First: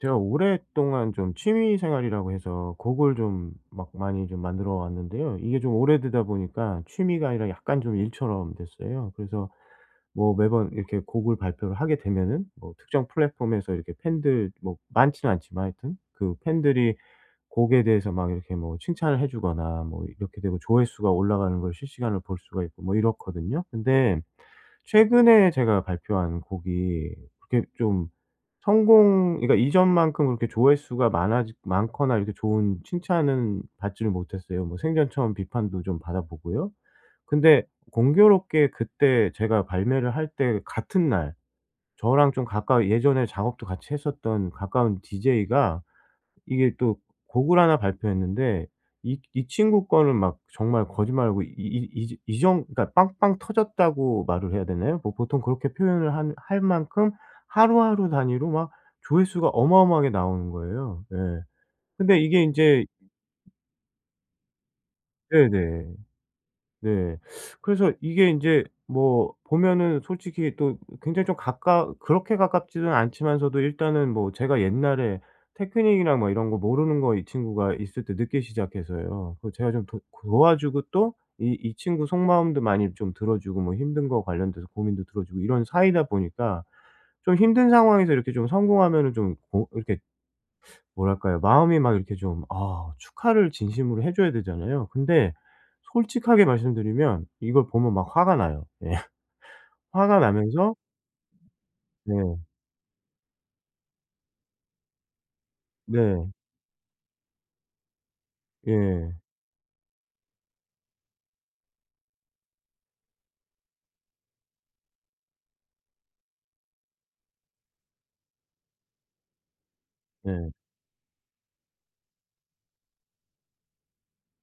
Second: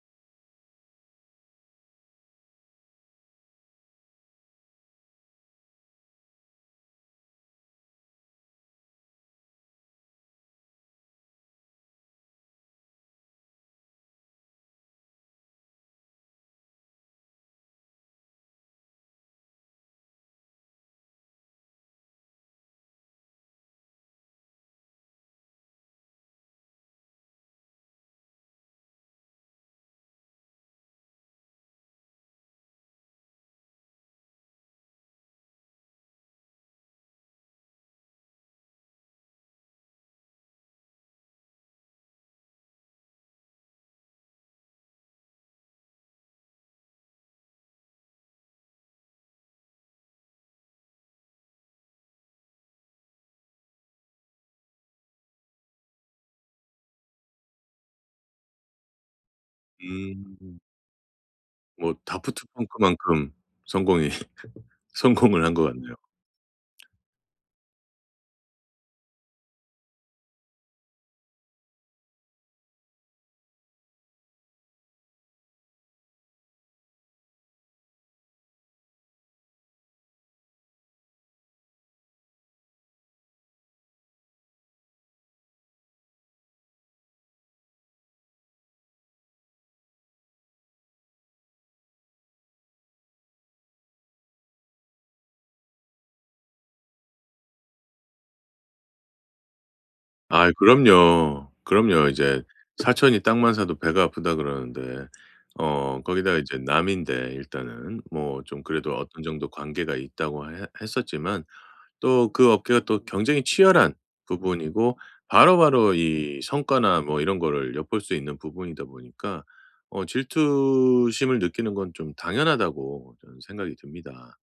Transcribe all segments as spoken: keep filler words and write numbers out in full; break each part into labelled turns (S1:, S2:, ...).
S1: 제가 오랫동안 좀 취미 생활이라고 해서 곡을 좀 막 많이 좀 만들어 왔는데요. 이게 좀 오래되다 보니까 취미가 아니라 약간 좀 일처럼 됐어요. 그래서 뭐 매번 이렇게 곡을 발표를 하게 되면은 뭐 특정 플랫폼에서 이렇게 팬들 뭐 많지는 않지만 하여튼 그 팬들이 곡에 대해서 막 이렇게 뭐 칭찬을 해주거나 뭐 이렇게 되고 조회수가 올라가는 걸 실시간으로 볼 수가 있고 뭐 이렇거든요. 근데 최근에 제가 발표한 곡이 그게 좀 성공 그러니까 이전만큼 그렇게 조회수가 많아지 많거나 이렇게 좋은 칭찬은 받지를 못했어요. 뭐 생전 처음 비판도 좀 받아보고요. 근데 공교롭게 그때 제가 발매를 할 때 같은 날 저랑 좀 가까이 예전에 작업도 같이 했었던 가까운 디제이가 이게 또 곡을 하나 발표했는데 이 이 친구 거는 막 정말 거짓말 안 하고 이 이 지 이 정 그러니까 빵빵 터졌다고 말을 해야 되나요? 뭐 보통 그렇게 표현을 한 할 만큼 하루하루 단위로 막 조회수가 어마어마하게 나오는
S2: 음.
S1: 거예요. 예.
S2: 뭐
S1: 근데 이게
S2: 다프트
S1: 인제
S2: 펑크만큼 성공이 성공을 한 것
S1: 네네.
S2: 같네요.
S1: 네. 그래서 이게 인제 뭐 보면은 솔직히 또 굉장히 좀 가까 그렇게 가깝지는 않지만서도 일단은 뭐 제가 옛날에 테크닉이나 뭐 이런 거 모르는 거 이 친구가 있을 때 늦게 시작해서요 그거 제가 좀 도 도와주고 또 이 이 친구 속마음도 많이 좀 들어주고 뭐 힘든 거 관련돼서 고민도 들어주고 이런 사이다 보니까 좀 힘든 상황에서 이렇게 좀 성공하면은 좀 어 이렇게 뭐랄까요? 마음이 막 이렇게 좀 아 축하를 진심으로 해 줘야 되잖아요? 근데 솔직하게 말씀드리면 이걸 보면 막 화가 나요. 예. 화가
S2: 아이
S1: 나면서
S2: 그럼요. 그럼요. 이제
S1: 네.
S2: "사촌이 땅만 사도 배가 아프다." 그러는데 어
S1: 네.
S2: 거기다가 이제 남인데 일단은. 뭐 좀 그래도
S1: 예.
S2: 어느 정도 관계가 있다고 해 했었지만 또 그 업계가 또 경쟁이 치열한 부분이고 바로바로 이 성과나 뭐 이런 거를 엿볼 수 있는 부분이다 보니까 어
S1: 네.
S2: 질투심을 느끼는 건 좀 당연하다고 저는 생각이 듭니다.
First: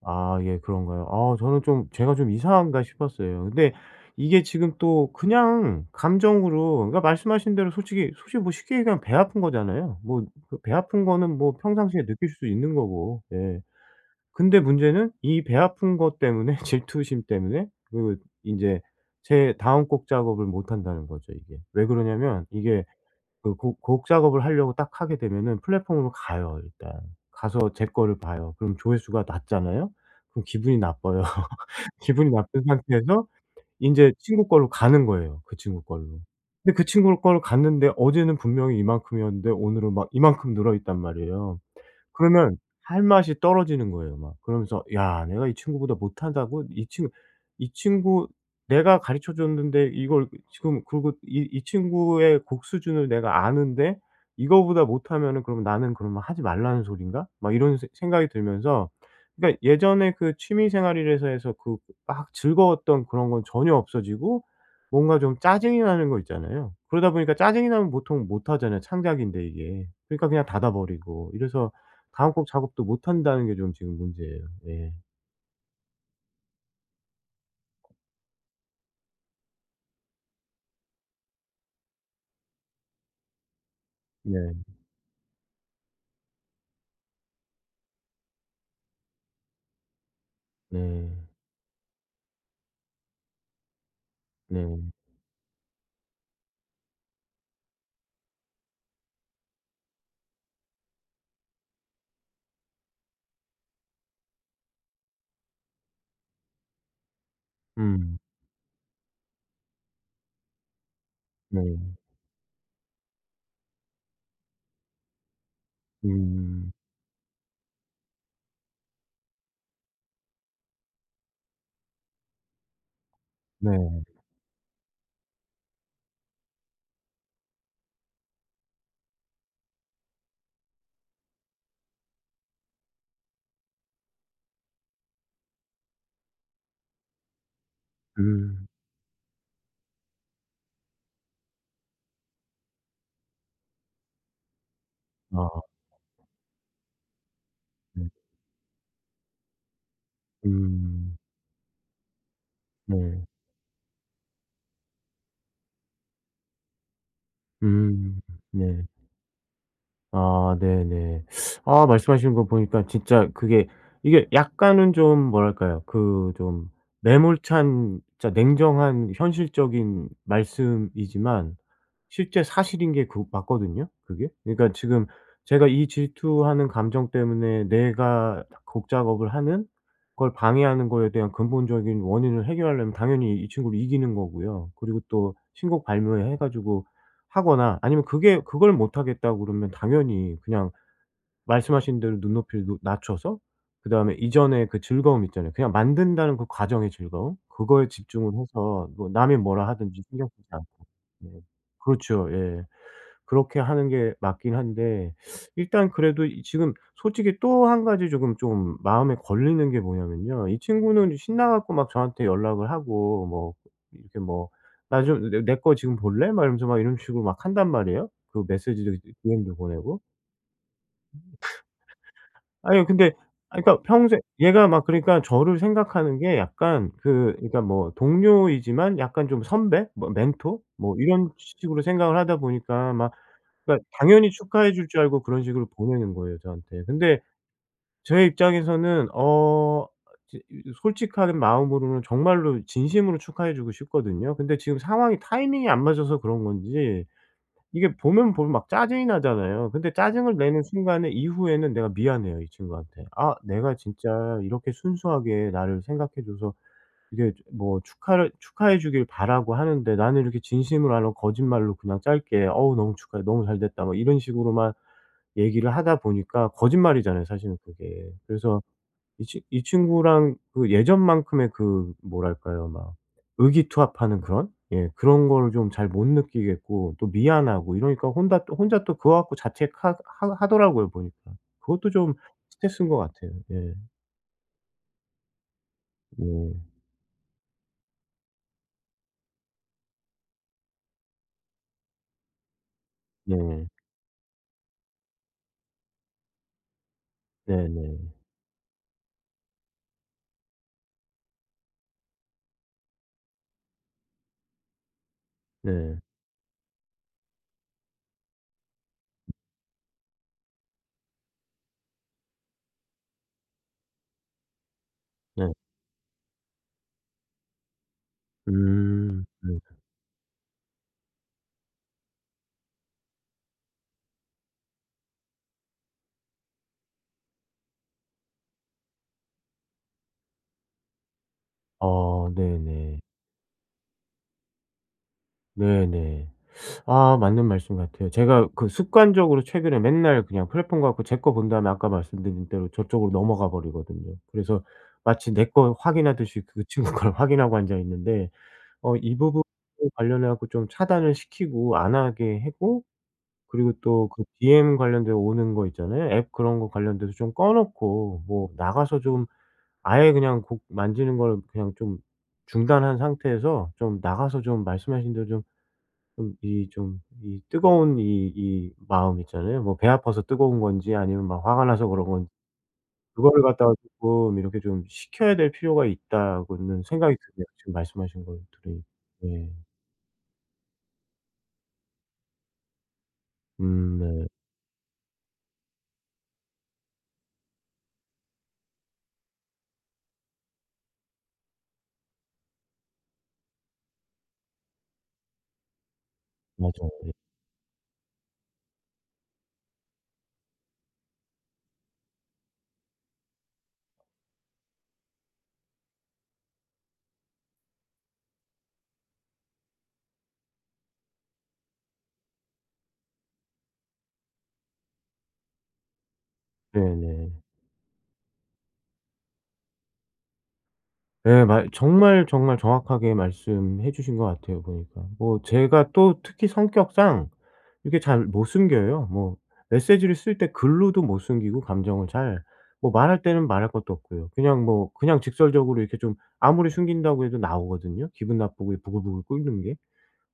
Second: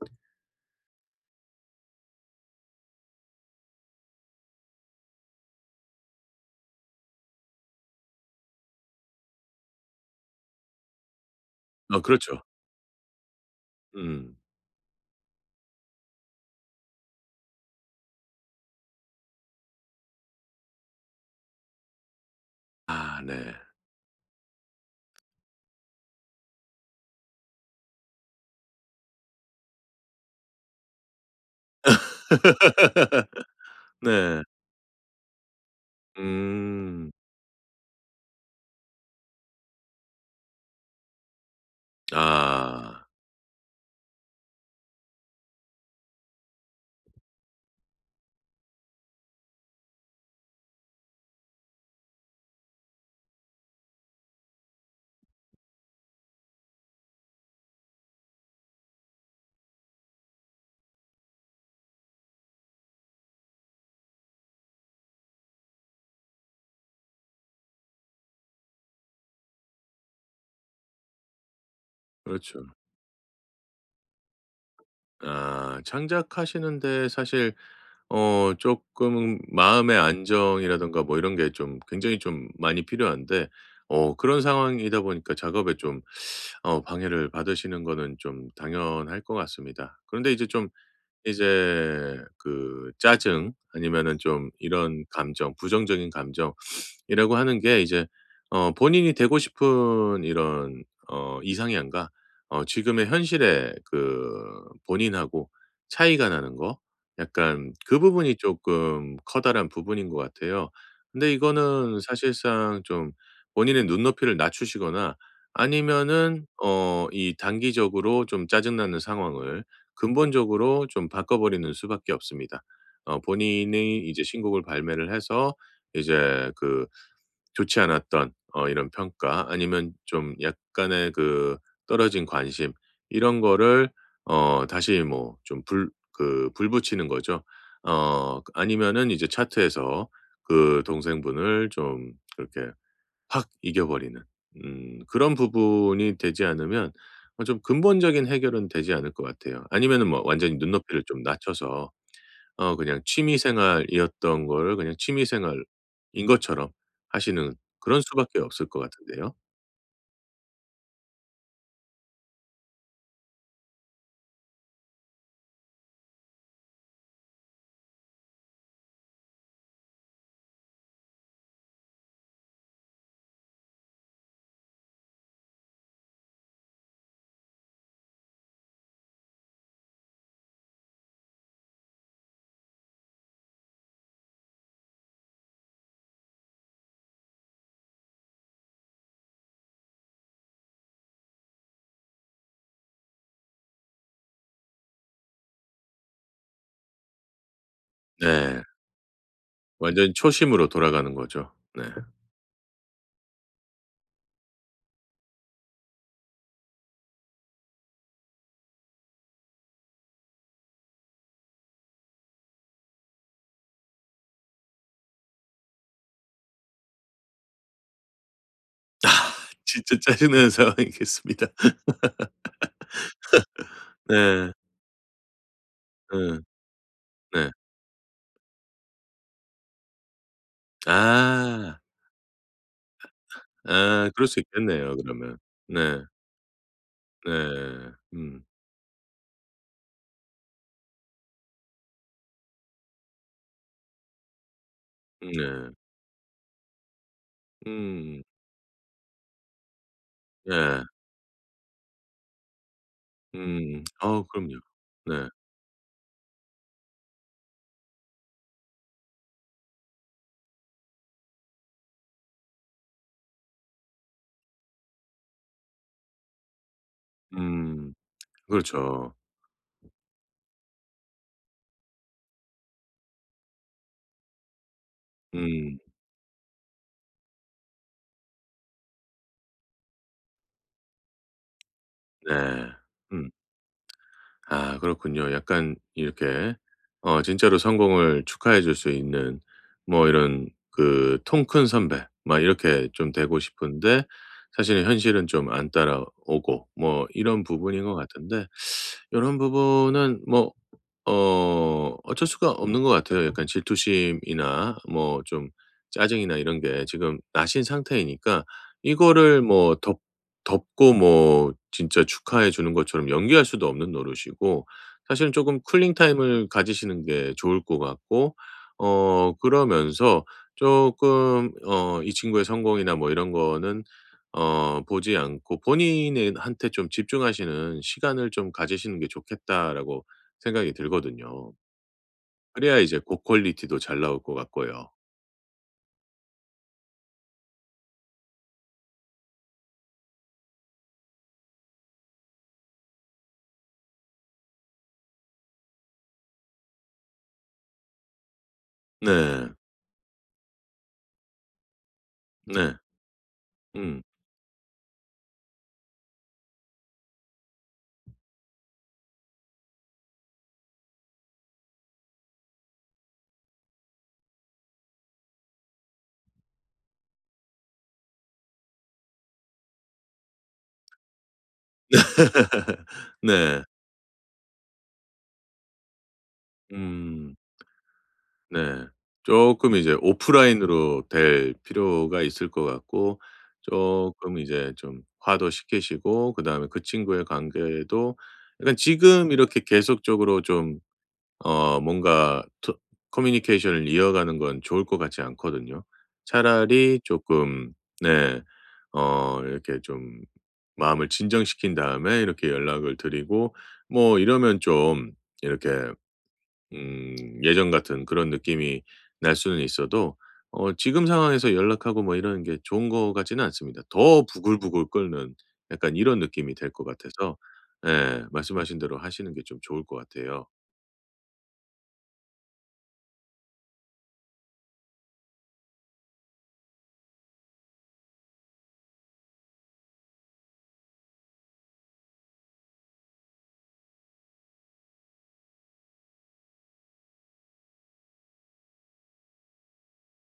S1: 아 예. 그런가요? 아 저는 좀 제가 좀 이상한가 싶었어요. 근데 이게 지금 또 그냥 감정으로 그러니까 말씀하신 대로 솔직히 솔직히 뭐 쉽게 얘기하면 배 아픈 거잖아요? 뭐 그 배 아픈 거는 뭐
S2: 어
S1: 평상시에 느낄
S2: 그렇죠.
S1: 수도 있는 거고 예.
S2: 음.
S1: 근데 문제는 이 배 아픈 것 때문에 질투심 때문에 그 인제 제 다음 곡 작업을 못 한다는 거죠 이게. 왜 그러냐하면 이게
S2: 아 네.
S1: 그 곡 곡 작업을 하려고 딱 하게 되면은 플랫폼으로 가요 일단. 가서 제 거를 봐요. 그럼 조회수가 낮잖아요. 그럼 기분이 나빠요. 기분이 나쁜 상태에서 인제
S2: 네.
S1: 친구 걸로 가는 거예요 그 친구 걸로. 근데 그
S2: 음.
S1: 친구 거를 갔는데 어제는 분명히 이만큼이었는데 오늘은 막 이만큼 늘어 있단 말이에요. 그러면 할
S2: 아.
S1: 맛이 떨어지는 거예요 막. 그러면서 '야 내가 이 친구보다 못하다고? 이 친 이 친구 내가 가르쳐 줬는데 이걸 지금 그리고 이 이 친구의 곡 수준을 내가 아는데 이거보다 못하면은 그럼 나는 그러면 하지 말라는 소리인가?' 막 이런 생 생각이 들면서 그러니까 예전에 그 취미 생활이라고 해서 그 막 즐거웠던 그런 건 전혀 없어지고 뭔가 좀 짜증이 나는 거 있잖아요. 그러다 보니까 짜증이 나면 보통 못 하잖아요 창작인데 이게. 그러니까 그냥 닫아 버리고 이래서 다음 곡
S2: 그렇죠.
S1: 작업도 못 한다는 게 좀 지금 문제예요. 예.
S2: 아. 창작하시는 데 사실 어 쪼끔 마음의 안정이라든가 뭐 이런 게 좀 굉장히 좀 많이 필요한데. 어 그런
S1: 네.
S2: 상황이다 보니까 작업에 좀 어 방해를 받으시는 거는 좀 당연할 것 같습니다. 그런데 이제 좀
S1: 네.
S2: 이제 그 짜증 아니면은 좀
S1: 네.
S2: 이런 감정 부정적인 감정 이라고 하는 게 이제 어 본인이 되고 싶은 이런 어 이상향과 어 지금의 현실의 그 본인하고 차이가 나는 거 약간 그
S1: 음.
S2: 부분이 쪼끔 커다란 부분인 것 같아요. 근데
S1: 네.
S2: 이거는 사실상 좀 본인의 눈높이를 낮추시거나 아니면은
S1: 음.
S2: 어 이 단기적으로 좀 짜증 나는 상황을 근본적으로 좀 바꿔 버리는 수밖에 없습니다. 어 본인이
S1: 네.
S2: 이제 신곡을 발매를 해서 이제 그 좋지 않았던 어 이런 평가 아니면 좀 약간의 그 떨어진 관심 이런 거를 어 다시 뭐 좀 불 그 불 붙이는 거죠. 어 그
S1: 음.
S2: 아니면은 이제 차트에서 그 동생분을 좀 그렇게 확 이겨 버리는 음 그런
S1: 아.
S2: 부분이 되지 않으면 어 좀
S1: 음.
S2: 근본적인 해결은 되지 않을 것 같아요. 아니면은 뭐 완전히 눈높이를
S1: 음.
S2: 좀 낮춰서 어 그냥
S1: 네.
S2: 취미 생활이었던 거를 그냥 취미 생활인 것처럼 하시는 그런
S1: 음.
S2: 수밖에 없을 것
S1: 네.
S2: 같은데요.
S1: 아 네네. 아 말씀하시는 거 보니까 진짜 그게 이게 약간은 좀 뭐랄까요? 그 좀 매몰찬 진짜 냉정한 현실적인 말씀이지만 실제 사실인 게 그 맞거든요, 그게. 그니까 지금 제가 이 질투하는 감정 때문에 내가 곡 작업을 하는 걸 방해하는 거에 대한 근본적인 원인을 해결하려면 당연히 이 친구를 이기는 거고요. 그리고 또 신곡 발매해 가지고 하거나 아니면 그게 그걸 못하겠다고 그러면 당연히 그냥 말씀하신 대로 눈높이를 높 낮춰서 그다음에 이전의 그 즐거움 있잖아요. 그냥 만든다는 그 과정의 즐거움, 그거에 집중을
S2: 네.
S1: 해서 뭐 남이 뭐라 하든지
S2: 완전히
S1: 신경 쓰지 않고
S2: 초심으로 돌아가는
S1: 네.
S2: 거죠. 네.
S1: 그렇죠. 예. 그렇게 하는 게 맞긴 한데 일단 그래도 이 지금 솔직히 또 한 가지 쪼금 좀 마음에 걸리는 게 뭐냐면요. 이 친구는 신나 갖고 막 저한테 연락을 하고 뭐 이렇게 뭐 나 좀 내 "내 거 지금 볼래?" 막 이러면서 막 이런 식으로 막 한단 말이에요. 그 메시지도
S2: 아
S1: DM도
S2: 진짜
S1: 보내고.
S2: 짜증나는 상황이겠습니다.
S1: 아니요. 근데 아 그니까 평생
S2: 네.
S1: 얘가 막 그러니까 저를 생각하는 게
S2: 응.
S1: 약간 그
S2: 네.
S1: 그러니까 뭐 동료이지만 약간 좀 선배, 뭐 멘토 뭐 이런
S2: 아.
S1: 식으로 생각을 하다 보니까 막 그니까
S2: 아 그럴
S1: 당연히
S2: 수
S1: 축하해 줄
S2: 있겠네요,
S1: 줄 알고
S2: 그러면.
S1: 그런 식으로
S2: 네.
S1: 보내는 거예요, 저한테. 근데
S2: 네.
S1: 제
S2: 음.
S1: 입장에서는 어 제 이 저 솔직한 마음으로는 정말로 진심으로 축하해 주고 싶거든요. 근데 지금 상황이
S2: 음.
S1: 타이밍이
S2: 네.
S1: 안 맞아서 그런 건지 이게
S2: 음.
S1: 보면 보면 막 짜증이 나잖아요. 근데 짜증을 내는
S2: 예.
S1: 순간에 이후에는 내가 미안해요, 이 친구한테. 아 내가
S2: 음. 아
S1: 진짜
S2: 그럼요.
S1: 이렇게
S2: 네.
S1: 순수하게 나를 생각해 줘서 이게 뭐 축하를 축하해 주길 바라고 하는데 나는 이렇게 진심으로 안 하고 거짓말로 그냥 짧게 "어우 너무 축하해. 너무 잘 됐다." 뭐 이런 식으로만 얘기를 하다 보니까 거짓말이잖아요, 사실은
S2: 음.
S1: 그게. 그래서
S2: 그렇죠.
S1: 이 친 이 친구랑 그 예전만큼의 그 뭐랄까요? 막 의기투합하는 그런? 예 그런 거를 좀
S2: 음.
S1: 잘 못 느끼겠고 또 미안하고 이러니까 혼다 또 혼자 또 그거 갖고 자책하 하 하더라고요, 보니까. 그것도 좀
S2: 네.
S1: 스트레스인 거
S2: 음.
S1: 같아요. 예.
S2: 아 그렇군요. 약간
S1: 네.
S2: 이렇게 어 진짜로 성공을 축하해 줄 수 있는 뭐 이런 그 통 큰 선배 막 이렇게 좀 되고
S1: 네.
S2: 싶은데 사실은 현실은 좀 안 따라오고 뭐 이런 부분인 것
S1: 네네.
S2: 같은데 요런 부분은 뭐 어 어쩔 수가 없는 것 같아요. 약간 질투심이나 뭐 좀
S1: 네.
S2: 짜증이나 이런 게 지금 나신 상태이니까 이거를 뭐 덮 덮고 뭐 진짜 축하해 주는 것처럼 연기할 수도 없는 노릇이고 사실은
S1: 네.
S2: 쪼금 쿨링 타임을 가지시는 게 좋을 것 같고
S1: 음
S2: 어
S1: 네네.
S2: 그러면서 쪼금 어 이 친구의 성공이나 뭐 이런 거는 어 보지 않고 본인에 한테 좀 집중하시는 시간을 좀 가지시는 게 좋겠다라고 생각이 들거든요.
S1: 어
S2: 그래야 이제
S1: 네네.
S2: 곡 퀄리티도 잘 나올 것 같고요.
S1: 네네. 아 맞는 말씀 같아요. 제가 그 습관적으로 최근에 맨날 그냥 플랫폼 가 갖고 제 거 본 다음에 아까 말씀드린 대로 저쪽으로 넘어가 버리거든요. 그래서 마치 내 거 확인하듯이 그 친구 걸 확인하고 앉아 있는데 어 이 부분에
S2: 네.
S1: 관련해 갖고 좀 차단을 시키고 안 하게
S2: 네.
S1: 하고 그리고
S2: 음.
S1: 또 그 DM 관련돼 오는 거 있잖아요. 앱 그런 거 관련돼서 좀 꺼 놓고 뭐 나가서 좀 아예 그냥 곡 만지는 걸 그냥 좀 중단한 상태에서 좀 나가서 좀 말씀하신 대로 좀 좀 이 좀 이 뜨거운 이 이 마음 있잖아요. 뭐 배 아파서 뜨거운 건지 아니면 막 화가 나서 그런 건지 그거를
S2: 네.
S1: 갖다가 쪼끔 이렇게 좀 식혀야 될 필요가 있다고는 생각이
S2: 음.
S1: 드네요, 지금 말씀하신 것들이.
S2: 네.
S1: 예.
S2: 쪼끔 이제 오프라인으로 될 필요가 있을 것 같고
S1: 음. 네.
S2: 쪼끔 이제 좀 화도 식히시고 그다음에 그 친구의 관계도 그러니까 지금 이렇게 계속적으로 좀 어 뭔가 토 커뮤니케이션을 이어가는 건 좋을 것 같지 않거든요?
S1: 맞아요.
S2: 차라리
S1: 예.
S2: 쪼끔 네 어 이렇게 좀 마음을 진정시킨 다음에 이렇게 연락을 드리고 뭐 이러면 좀 이렇게 음 예전 같은 그런 느낌이 날 수는 있어도 어 지금 상황에서 연락하고 뭐 이러는 게 좋은 것 같지는 않습니다. 더 부글부글 끓는 약간 이런 느낌이 될 것 같아서
S1: 네네.
S2: 예 말씀 하신 대로 하시는 게 좀 좋을 것 같아요.
S1: 네 말 정말, 정말 정확하게 말씀해 주신 것 같아요 보니까. 뭐 제가 또 특히 성격상 이렇게 잘 못 숨겨요. 뭐 메시지를 쓸 때 글로도 못 숨기고 감정을 잘. 뭐 말할 때는 말할 것도 없고요. 그냥 뭐 그냥 직설적으로 이렇게 좀 아무리 숨긴다고 해도 나오거든요 기분 나쁘고 부글부글 끓는 게.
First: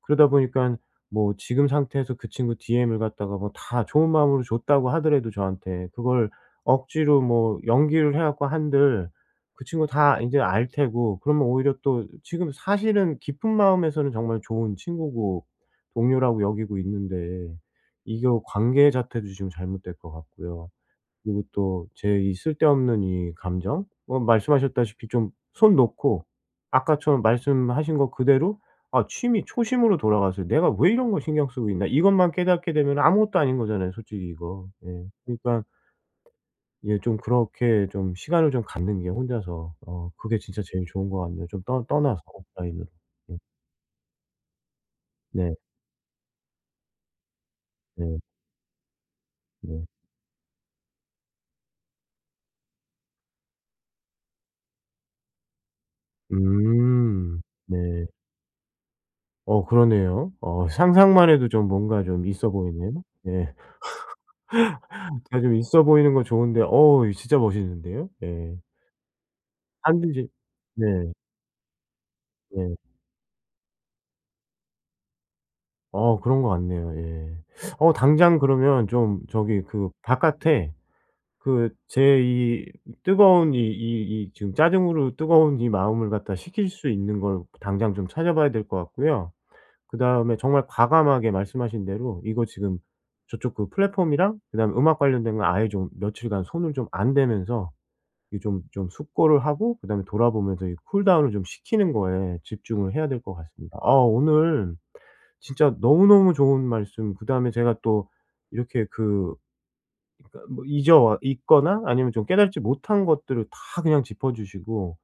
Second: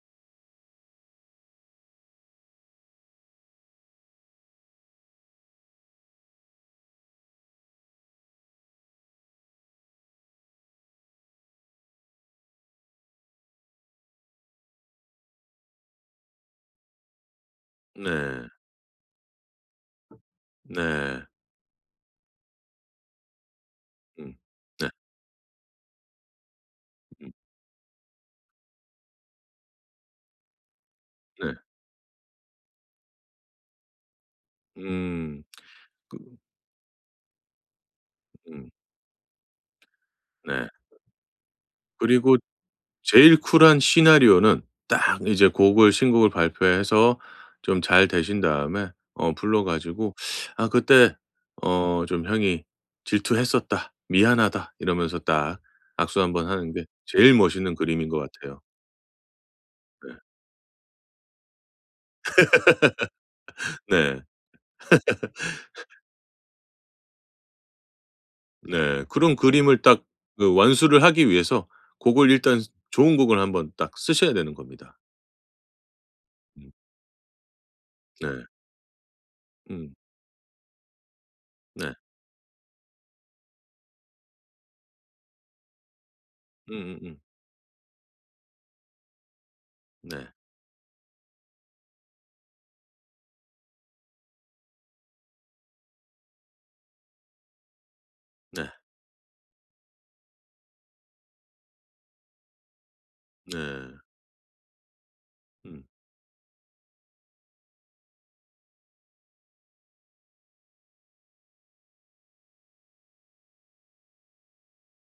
S1: 그러다 보니까는 뭐 지금 상태에서 그 친구 DM을 갖다가 뭐 다 좋은 마음으로 줬다고 하더라도 저한테 그걸 억지로 뭐 연기를 해 갖고 한들 그 친구가 다 인제 알 테고 그러면 오히려 또 지금 사실은 깊은 마음에서는 정말 좋은 친구고 동료라고 여기고 있는데 이거
S2: 네.
S1: 관계 자체도 지금 잘못될 것 같고요.
S2: 네.
S1: 그리고 또 제 이 쓸데없는 이 감정 뭐
S2: 음. 네.
S1: 말씀하셨다시피 좀 손 놓고 아까처럼
S2: 음.
S1: 말씀하신 거 그대로 아 취미 초심으로 돌아가서 '내가 왜 이런 거 신경
S2: 네.
S1: 쓰고 있나?' 이것만 깨닫게 되면은 아무것도 아닌 거잖아요 솔직히 이거. 예.
S2: 음.
S1: 그러니까
S2: 그
S1: 예 좀 그렇게 좀 시간을 좀
S2: 음.
S1: 갖는 게 혼자서 어 그게 진짜
S2: 네.
S1: 제일 좋은 것 같네요. 좀 떠 떠나서
S2: 그리고
S1: 오프라인으로.
S2: 제일
S1: 음.
S2: 쿨한 시나리오는 딱 이제
S1: 네.
S2: 곡을 신곡을 발표해서 좀 잘
S1: 네.
S2: 되신 다음에 어 불러
S1: 네.
S2: 가지고 "아 그때 어 좀 형이 질투했었다. 미안하다." 이러면서 딱 악수 한번 하는 게 제일
S1: 음.
S2: 멋있는
S1: 네.
S2: 그림인 것 같아요.
S1: 어
S2: 네.
S1: 그러네요. 어 상상만 해도 좀 뭔가 좀 있어 보이는 예.
S2: 네.
S1: 어떻게 좀 있어 보이는 건 좋은데. 어우 이 진짜 멋있는데요. 예.
S2: 네. 그런 그림을 딱
S1: 하는지
S2: 그
S1: 네.
S2: 완수를 하기 위해서 곡을 일단
S1: 네.
S2: 좋은 곡을 한번 딱 쓰셔야 되는 겁니다.
S1: 어 그런 것
S2: 음.
S1: 같네요. 예. 어 당장
S2: 네.
S1: 그러면 좀 저기 그
S2: 음.
S1: 바깥에 그
S2: 네.
S1: 제 이 뜨거운 이 이 이 지금 짜증으로 뜨거운 이 마음을 갖다 식힐 수
S2: 음음음.
S1: 있는 걸 당장 좀 찾아 봐야 될 것 같고요.
S2: 네.
S1: 그다음에 정말 과감하게 말씀하신 대로 이거 지금 저쪽 그 플랫폼이랑 그다음에 음악 관련된 거 아예 좀 며칠간 손을 좀 안 대면서 이 좀
S2: 네.
S1: 좀 숙고를 하고 그다음에 돌아 보면서 이 쿨 다운을 좀 식히는 거에 집중을 해야 될 것 같습니다. 아
S2: 네.
S1: 오늘 진짜
S2: 음.
S1: 너무너무 좋은 말씀 그다음에 제가 또 이렇게 그 그니까 뭐 잊어 와 있거나 아니면 좀 깨닫지 못한 것들을 다 그냥 짚어 주시고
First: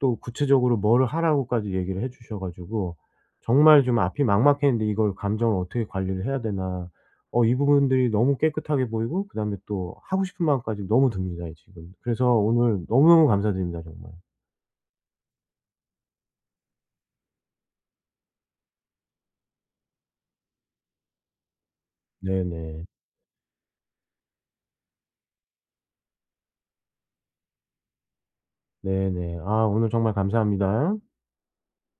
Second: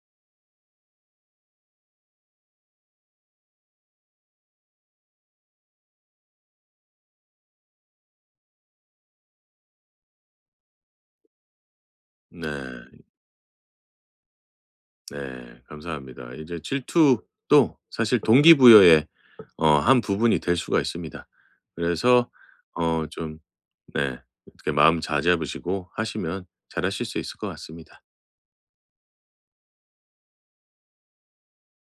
S1: 또 구체적으로 뭘 하라고까지 얘기를 해 주셔 가지고 정말 좀 앞이 막막했는데 이걸 감정을 어떻게 관리를 해야 되나? 어 이 부분들이 너무 깨끗하게 보이고 그다음에 또 하고 싶은 마음까지 너무 듭니다, 지금. 그래서 오늘
S2: 네.
S1: 너무너무 감사드립니다, 정말.
S2: 네. 감사합니다. 이제 질투도 사실 동기부여의 어 한 부분이 될 수가 있습니다. 그래서
S1: 네네.
S2: 어 좀 네 어떻게 마음 잘 잡으시고 하시면 잘 하실 수 있을 것 같습니다.
S1: 네네. 아 오늘 정말 감사합니다.